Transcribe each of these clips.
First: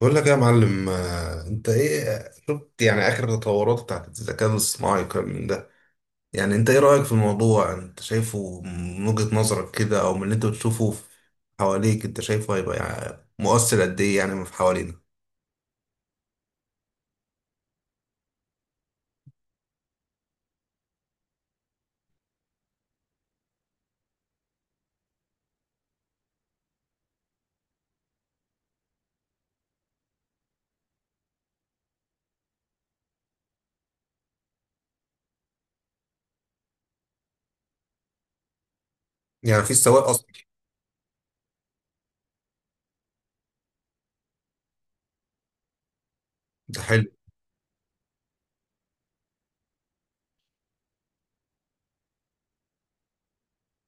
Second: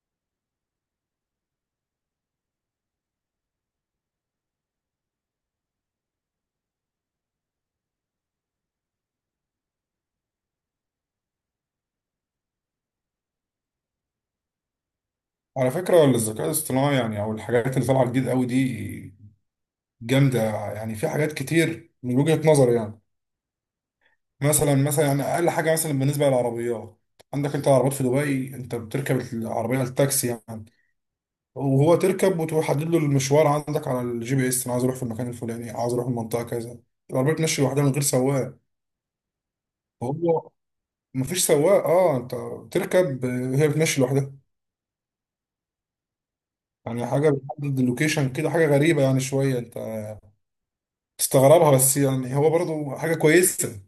بقول لك إيه يا معلم، انت ايه شفت يعني اخر التطورات بتاعت الذكاء الاصطناعي والكلام من ده. يعني انت ايه رأيك في الموضوع؟ انت شايفه من وجهة نظرك كده او من اللي انت بتشوفه حواليك، انت شايفه هيبقى يعني مؤثر قد ايه يعني في حوالينا؟ على فكرة الذكاء الاصطناعي أو الحاجات اللي طالعة جديد قوي دي جامدة. يعني في حاجات كتير من وجهة نظري، يعني مثلا أقل حاجة مثلا بالنسبة للعربيات. عندك أنت العربيات في دبي، أنت بتركب العربية التاكسي، يعني وهو تركب وتحدد له المشوار عندك على الجي بي إس. أنا عايز أروح في المكان الفلاني، عايز أروح المنطقة كذا. العربية بتمشي لوحدها من غير سواق. يعني في السواق اصلا. هو مفيش سواق، أه أنت بتركب، آه، هي بتمشي لوحدها. ده يعني حلو. حاجة بتحدد اللوكيشن كده، حاجة غريبة، يعني شوية أنت تستغربها، بس يعني هو برضه حاجة كويسة. يعني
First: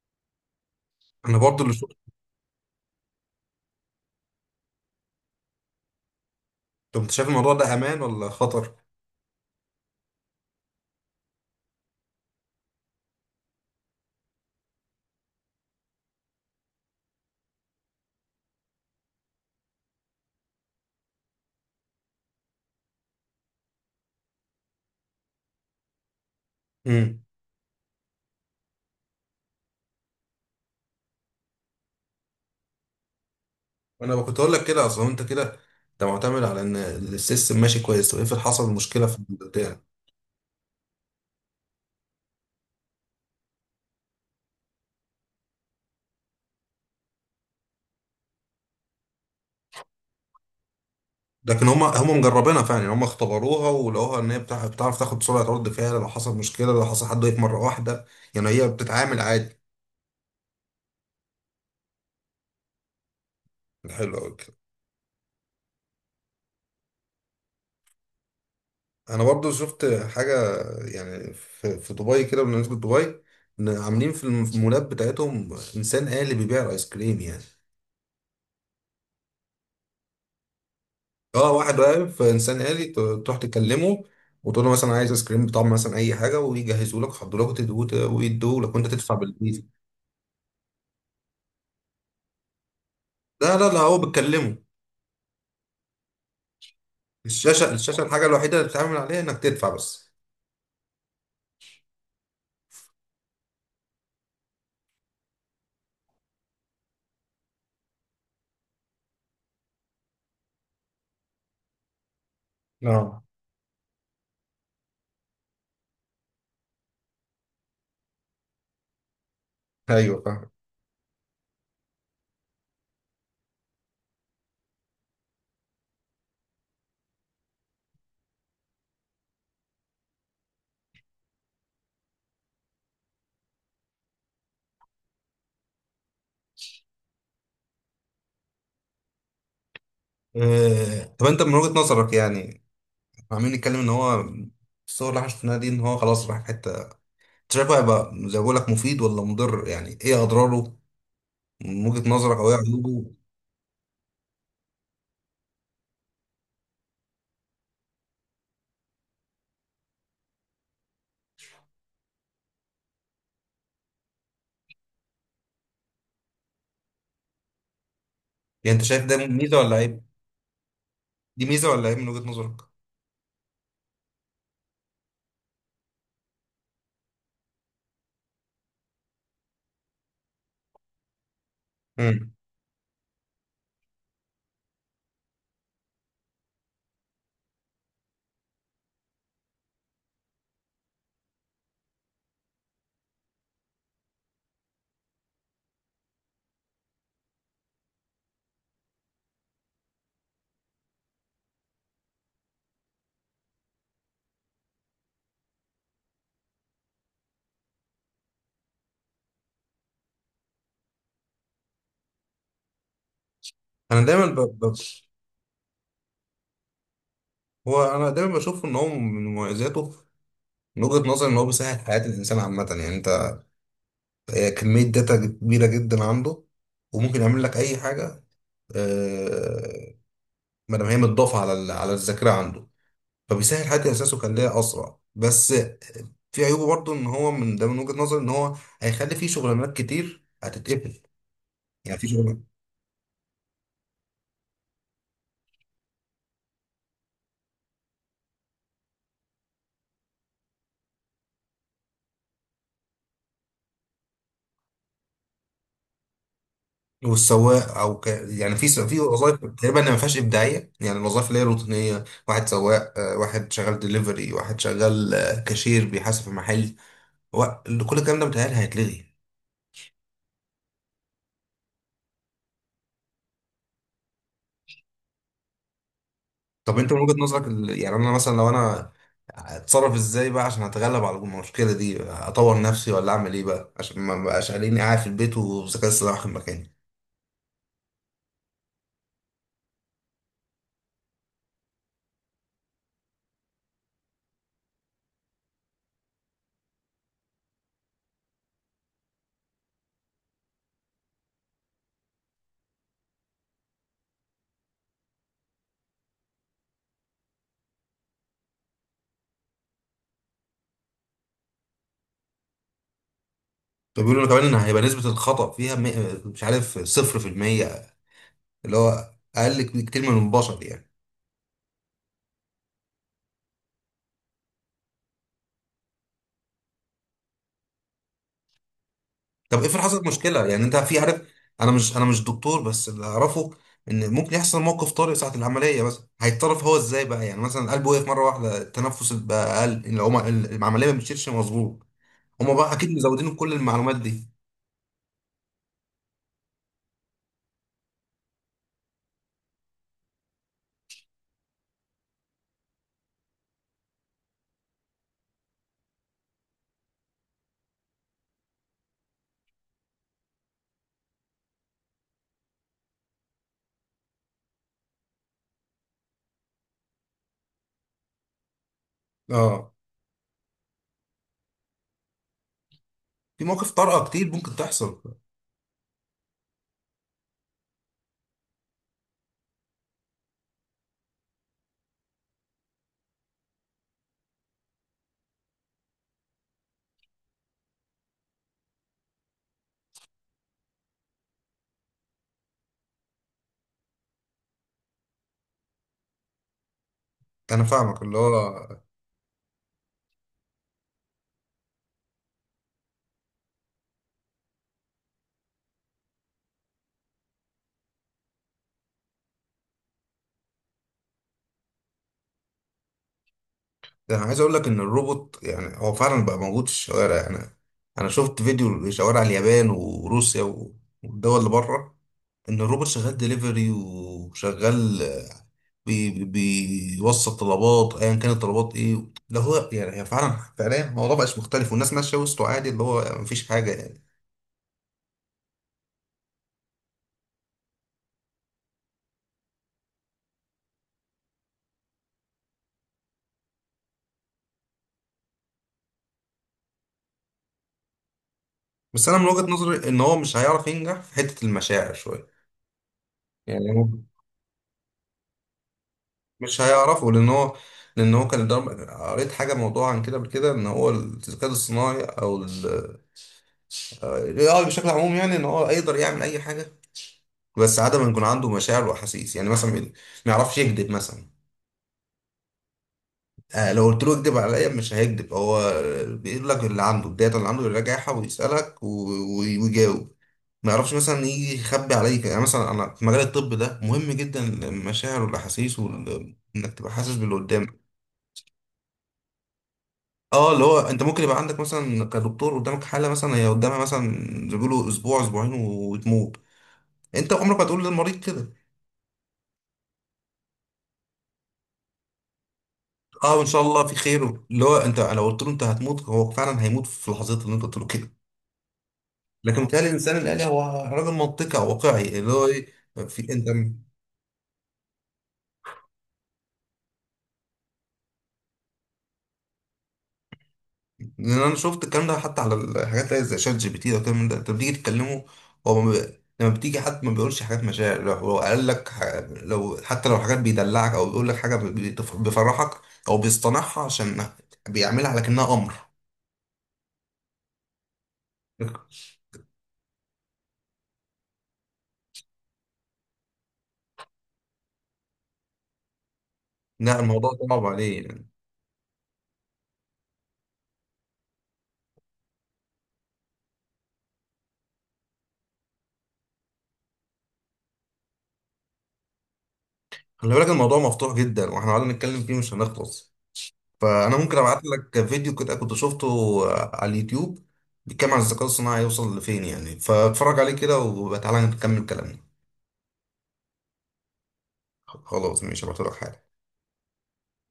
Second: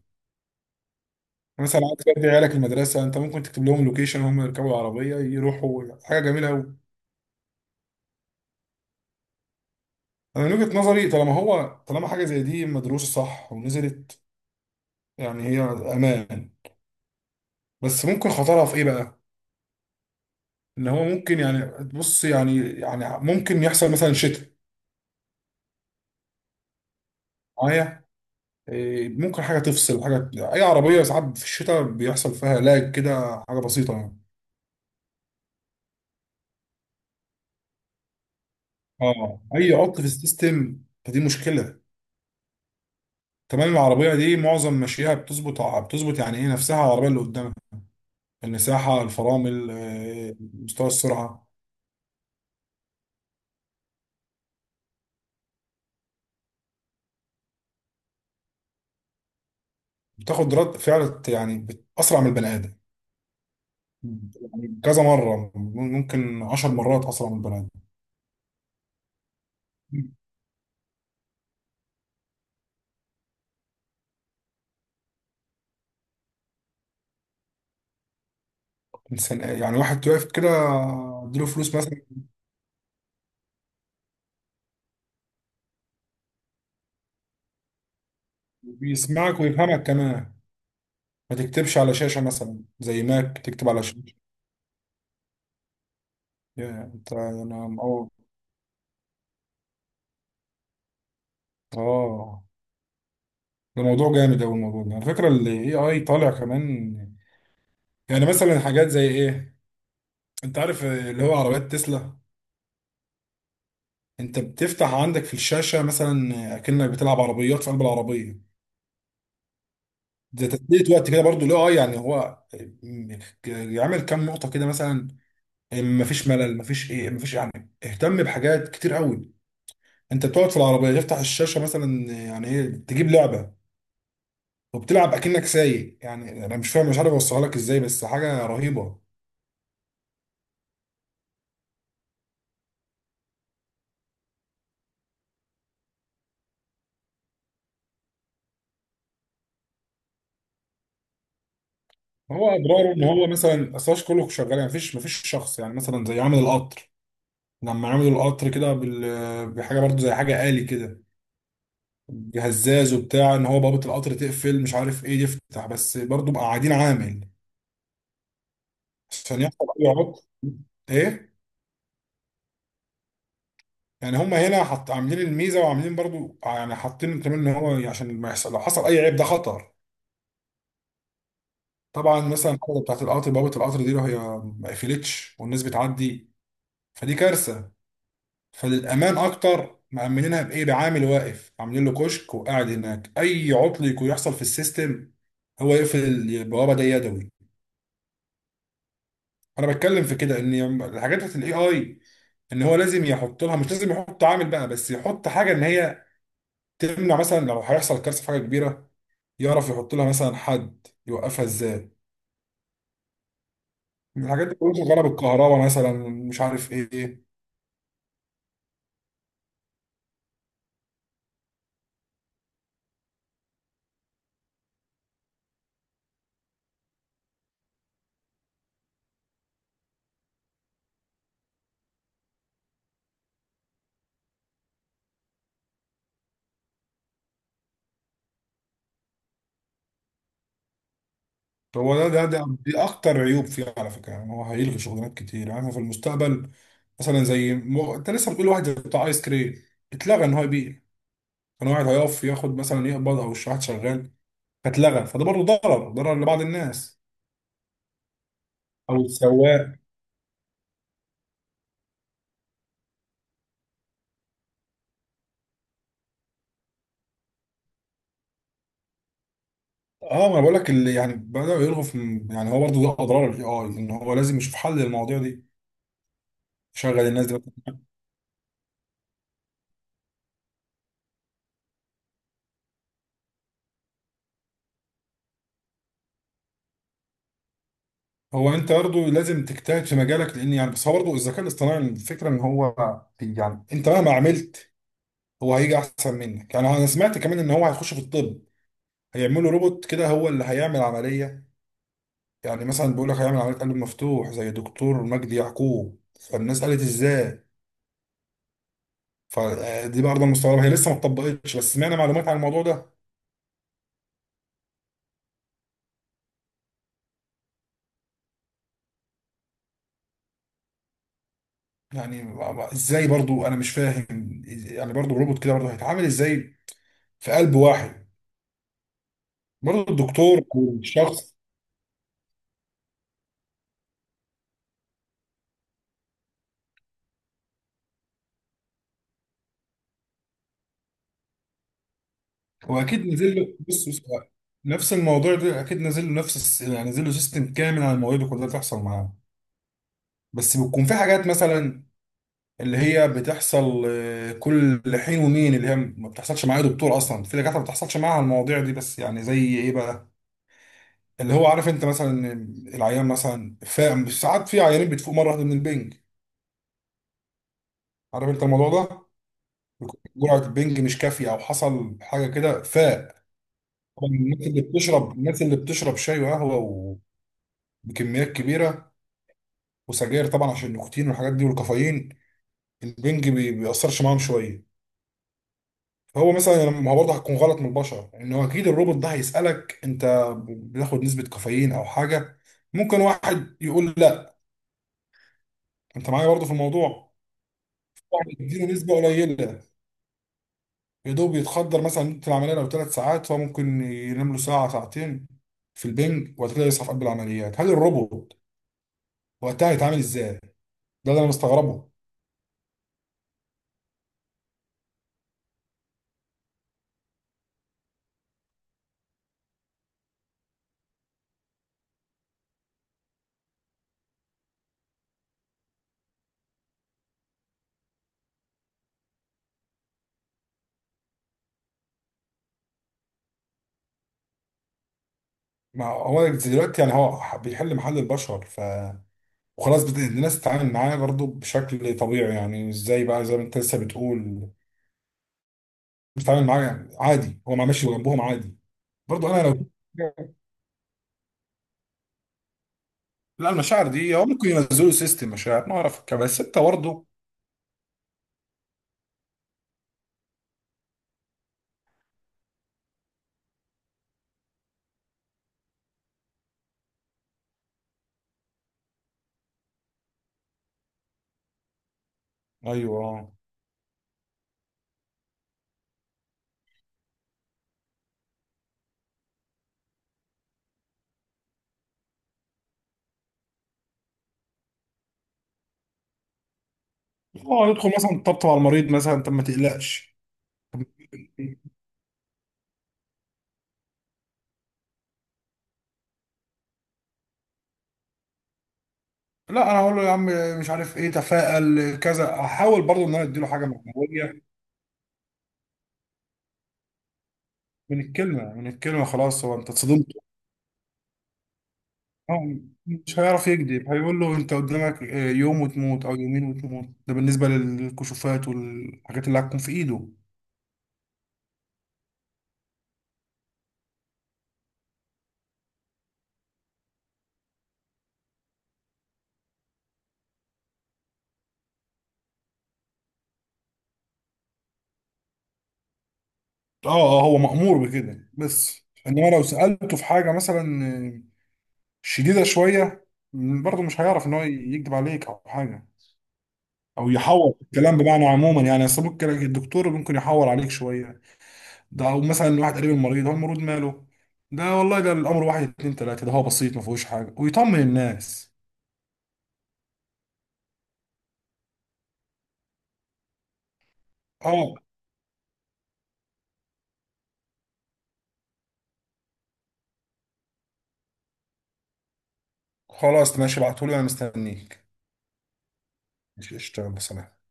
انا برضو اللي مثلا شفت. عايز تودي عيالك المدرسة، انت ممكن تكتب لهم لوكيشن، هم يركبوا العربية يروحوا. حاجة جميلة أوي. طب انت شايف الموضوع ده امان ولا خطر؟ انا من وجهة نظري طالما هو، طالما حاجة زي دي مدروسة صح ونزلت، يعني هي امان. بس ممكن خطرها في ايه بقى؟ ان هو ممكن، يعني بص يعني ممكن يحصل مثلا شتاء امم. معايا. إيه، ممكن حاجة تفصل حاجة. اي عربية ساعات في الشتاء بيحصل فيها لاج كده، حاجة بسيطة يعني. انا كنت اقول لك كده اصلا، انت كده انت معتمد على ان السيستم ماشي كويس. طب افرض حصل مشكلة في اه، اي البتاع. عطل في السيستم فدي مشكلة. تمام، العربية دي معظم مشيها بتظبط، بتظبط يعني ايه نفسها على العربية اللي قدامك. المساحة، الفرامل، آه، مستوى السرعة. لكن هم مجربينها فعلا، يعني هم اختبروها ولقوها ان هي بتعرف تاخد سرعه رد فعل لو حصل مشكله، لو حصل حد وقف مره واحده. يعني هي بتتعامل عادي. بتاخد رد فعل يعني أسرع من البني آدم. حلو قوي كده. يعني كذا مرة، ممكن عشر مرات أسرع من البني آدم. انا برضو شفت حاجه. يعني في دبي كده، بالنسبه لدبي، إن عاملين في المولات بتاعتهم انسان آلي بيبيع الايس كريم يعني. إنسان، يعني واحد واقف كده، اديله اه، فلوس واحد مثلا. واقف انسان آلي، تروح تكلمه وتقول له مثلا عايز ايس كريم بطعم مثلا اي حاجه، ويجهزوا لك، يحضروا لك وتدوه، ويدوه لك وانت تدفع بيسمعك بالفيزا. ويفهمك كمان. ما تكتبش على شاشة مثلا زي ماك لا لا تكتب لا، على هو شاشة. بتكلمه. يا انت الشاشه انا الشاشه اه. الحاجه الوحيده اللي بتتعامل عليها انك تدفع بس. اه، ده موضوع جامد أوي، الموضوع ده على فكرة ال AI طالع كمان. يعني مثلا حاجات زي ايه؟ انت عارف اللي هو عربيات تسلا؟ اه، انت بتفتح عندك في الشاشه مثلا اكنك بتلعب عربيات في قلب العربيه. ايوه ده فاهم. تثبيت وقت كده برضو، لا اه يعني هو يعمل كام نقطه كده مثلا. إيه، مفيش ملل، مفيش ايه، مفيش، يعني اهتم بحاجات كتير قوي. انت بتقعد في العربيه تفتح الشاشه مثلا يعني ايه، تجيب لعبه وبتلعب اكنك سايق. يعني انا مش فاهم، مش عارف اوصلها لك ازاي، بس حاجه رهيبه. طب انت من وجهة نظرك يعني، احنا عمالين نتكلم ان هو الصور اللي احنا شفناها دي ان هو خلاص راح في حته، انت شايفه هيبقى زي ما بقول لك، مفيد ولا مضر؟ يعني ايه اضراره من وجهة نظرك، هو او ايه اضراره ان عيوبه؟ هو مثلا اصلاش كله شغال، يعني مفيش شخص. يعني مثلا زي عامل القطر، لما عملوا القطر كده بال... بحاجه برضو زي حاجه آلي كده، بهزاز وبتاع، ان هو بابه القطر تقفل مش عارف ايه يفتح، بس برضو بقى قاعدين عامل يعني انت شايف ده عشان ميزه يحصل ولا اي عيب؟ عطل. ايه دي ميزه ولا عيب من وجهة نظرك؟ يعني، هم هنا حط عاملين الميزه، وعاملين برضو يعني حاطين كمان ان هو عشان ما يحصل، لو حصل اي عيب ده خطر. طبعا امم. مثلا الحاجه بتاعت القطر، بوابه القطر دي لو هي ما قفلتش والناس بتعدي فدي كارثه. فللامان اكتر مأمنينها بايه؟ بعامل واقف، عاملين له كشك وقاعد هناك، اي عطل يكون يحصل في السيستم هو يقفل البوابه دي يدوي. انا بتكلم في كده، ان الحاجات بتاعت الاي اي ان هو لازم يحط لها، مش لازم يحط عامل بقى، بس يحط حاجه ان هي تمنع مثلا لو هيحصل كارثه في حاجه كبيره. يعرف يحط لها مثلا حد يوقفها ازاي. انا دايما ب... الحاجات دي ب... كلها شغاله بالكهرباء مثلا، مش عارف ايه. هو انا دايما بشوف ان هو من مميزاته، من وجهة نظري ان هو بيسهل حياة الانسان عامة يعني. كمية داتا كبيرة جدا عنده، وممكن يعمل لك أي حاجة. آه، ما دام هي متضافة على الذاكرة عنده، فبيسهل حد إحساسه ويخليها أسرع. بس في عيوبه برضه، إن هو من ده، من وجهة نظري إن هو هيخلي فيه شغلانات كتير هتتقفل. يعني هو في ده ده شغل. ده دي اكتر عيوب فيه على فكره. يعني هو هيلغي شغلانات كتير، يعني احنا في المستقبل، مثلا زي انت لسه بتقول واحد زي بتاع ايس كريم، اتلغى ان هو يبيع. كان واحد هيقف ياخد مثلا يقبض، او واحد شغال فاتلغى، فده برضه ضرر لبعض الناس. والسواق، يعني او في وظائف السواق. تقريبا ما فيهاش ابداعيه، يعني الوظائف اللي هي روتينيه، واحد سواق، واحد شغال دليفري، واحد شغال، كاشير بيحاسب في محل، و... كل الكلام ده متهيألي هيتلغي. اه ما انا بقول لك، اللي يعني بداوا يلغوا في، يعني هو برضه ده اضرار الاي اي، ان هو لازم يشوف حل للمواضيع دي، طب انت من يشغل وجهة الناس دي. نظرك يعني انا مثلا، لو انا اتصرف ازاي بقى عشان اتغلب على المشكله دي؟ اطور نفسي ولا اعمل ايه بقى عشان ما بقاش قاعدين قاعد في البيت والذكاء الاصطناعي واخد مكاني؟ هو انت برضه لازم تجتهد في مجالك، لان يعني، بس هو برضه الذكاء الاصطناعي الفكره ان هو، يعني انت مهما عملت هو هيجي احسن منك. يعني انا سمعت كمان ان هو هيخش في الطب، هيعملوا روبوت كده هو اللي هيعمل عمليه. يعني مثلا بيقول لك هيعمل عمليه قلب مفتوح زي دكتور مجدي يعقوب، فالناس قالت ازاي؟ فدي برضه مستغربه، هي لسه ما اتطبقتش بس سمعنا معلومات عن الموضوع ده. فبيقولوا لي كمان ان هيبقى نسبه الخطا فيها، مش عارف، 0%، اللي هو اقل كتير من البشر يعني. يعني ازاي برضه، انا مش فاهم، يعني برضه الروبوت كده برضه هيتعامل ازاي في قلب واحد؟ طب افرض برضه حصلت الدكتور مشكله؟ يعني انت او في عارف. الشخص، انا مش دكتور، بس اللي اعرفه ان ممكن يحصل موقف طارئ ساعه العمليه مثلا. هيتصرف هو ازاي بقى؟ يعني مثلا قلبه وقف مره واحده، التنفس بقى اقل، العمليه ما بتشيلش مظبوط. هما بقى هو اكيد اكيد نزل مزودين كل له، بص المعلومات بص دي. نفس الموضوع ده اكيد نزل له نفس يعني نزل له سيستم كامل عن المواضيع دي كلها تحصل معاه. بس بتكون في حاجات مثلا اللي هي بتحصل، آه، كل حين ومين، اللي هي ما بتحصلش مع اي دكتور. اصلا في دكاتره ما بتحصلش معاها المواضيع دي، بس يعني زي ايه بقى؟ اللي هو عارف انت مثلا إن العيان مثلا فاهم، ساعات في عيانين بتفوق مره واحده من البنج. عارف انت الموضوع ده؟ اه، بيكون جرعه البنج مش كافيه، او حصل حاجه كده فاق. في مواقف طارئه طبعا كتير الناس ممكن اللي تحصل. بتشرب، الناس اللي بتشرب شاي وقهوه وبكميات كبيره وسجاير طبعا، عشان النيكوتين والحاجات دي والكافيين، البنج بيأثرش معاهم شويه. هو مثلا، يعني ما هو برضه هتكون غلط من البشر، ان هو اكيد الروبوت ده هيسالك انت بتاخد نسبه كافيين او حاجه. ممكن واحد يقول لا، انت معايا برضه في الموضوع، انا فاهمك اللي واحد هو يديله نسبه قليله، يا دوب يتخدر. مثلا مدة العمليه لو ثلاث ساعات، هو ممكن ينام له ساعه ساعتين في البنج وبعد كده يصحى في قلب العمليات. هل الروبوت وقتها هيتعامل ازاي؟ ده اللي انا مستغربه. ده. انا عايز اقول لك ان الروبوت يعني هو فعلا بقى موجود في الشوارع يعني. انا شفت فيديو لشوارع اليابان وروسيا والدول اللي بره، ان الروبوت شغال دليفري وشغال، بي بي بيوصل طلبات ايا كان الطلبات ايه ده. هو يعني هي فعلا فعليا، الموضوع بقاش مختلف، والناس ماشيه وسطه عادي، اللي هو مفيش حاجه يعني. ما هو دلوقتي يعني هو بيحل محل البشر، ف وخلاص الناس تتعامل معاه برضه بشكل طبيعي. يعني ازاي بقى، زي ما انت لسه بتقول، بتتعامل معاه يعني عادي، هو ما ماشي جنبهم عادي. بس انا من برضو انا وجهه لو، نظري ان هو مش هيعرف ينجح في حته المشاعر شويه. لا، المشاعر يعني دي هو ممكن ينزلوا سيستم مشاعر، ما اعرف كده، بس انت مش برضه. هيعرفوا لان هو، كان الضرب، قريت حاجه موضوع عن كده قبل كده، ان هو الذكاء الصناعي او الاي اي بشكل عموم، يعني ان هو يقدر يعمل اي حاجه، بس عدم ان يكون عنده مشاعر واحاسيس، يعني مثلا ما يعرفش يكذب مثلا. ايوه اه. لو قلت له اكذب عليا مش هيكذب هو، بيقول لك اللي عنده الداتا اللي عنده يراجعها ويسالك ويجاوب. ما يعرفش مثلا يجي يخبي عليك. يعني مثلا انا في مجال الطب ده مهم جدا المشاعر والاحاسيس، وانك تبقى حاسس باللي قدامك. يدخل مثلا طبطب على المريض، مثلا طب ما تقلقش. اه، اللي هو انت ممكن يبقى عندك مثلا كدكتور قدامك حاله، مثلا هي قدامها مثلا زي ما بيقولوا اسبوع اسبوعين وتموت. انت عمرك ما تقول للمريض كده. لا انا هقول له يا عم، مش عارف ايه، تفائل كذا، احاول برضه ان انا اه، ان اديله شاء حاجه الله في خير. معنويه. اللي هو انت لو قلت له انت هتموت، هو فعلا هيموت في لحظتها اللي انت قلت له من كده. الكلمه، من الكلمه خلاص، هو لكن انت بيتهيألي اتصدمت. الانسان الالي هو راجل منطقي او واقعي، اللي هو آه، ايه، مش في هيعرف انت. يكذب، هيقول له انت قدامك، آه، يوم وتموت او يومين وتموت. ده بالنسبه للكشوفات والحاجات اللي هتكون في ايده. لان انا شفت الكلام ده حتى على الحاجات اللي هي زي شات جي بي تي ده والكلام ده، انت بتيجي تتكلمه. هو ما بي... لما بتيجي حد ما بيقولش حاجات مشاعر. لو هو قال لك لو حتى لو حاجات بيدلعك او بيقول لك حاجه، بيفرحك، او بيصطنعها عشان بيعملها على كأنها امر. اه آه، هو مأمور بكده. بس انما لو سألته في حاجة مثلا شديدة شوية، برضه مش هيعرف ان هو يكذب عليك او حاجة، لا، او الموضوع يحور في صعب الكلام. عليه يعني. بمعنى عموما يعني اصل ممكن الدكتور ممكن يحور عليك شوية ده، او مثلا واحد قريب المريض، هو المريض ماله ده؟ والله ده الامر واحد اتنين تلاتة، ده هو بسيط ما فيهوش حاجة، ويطمن الناس. خلي بالك الموضوع مفتوح جدا، واحنا قعدنا نتكلم فيه مش هنخلص. فانا ممكن ابعت اه لك فيديو كده كنت شفته على اليوتيوب، بيتكلم عن الذكاء الصناعي يوصل لفين يعني، فاتفرج عليه كده وتعالى نكمل كلامنا. خلاص ماشي، ابعتهولي انا مستنيك. خلاص ماشي، هبعتلك حالا. ماشي، اشتغل بصراحة.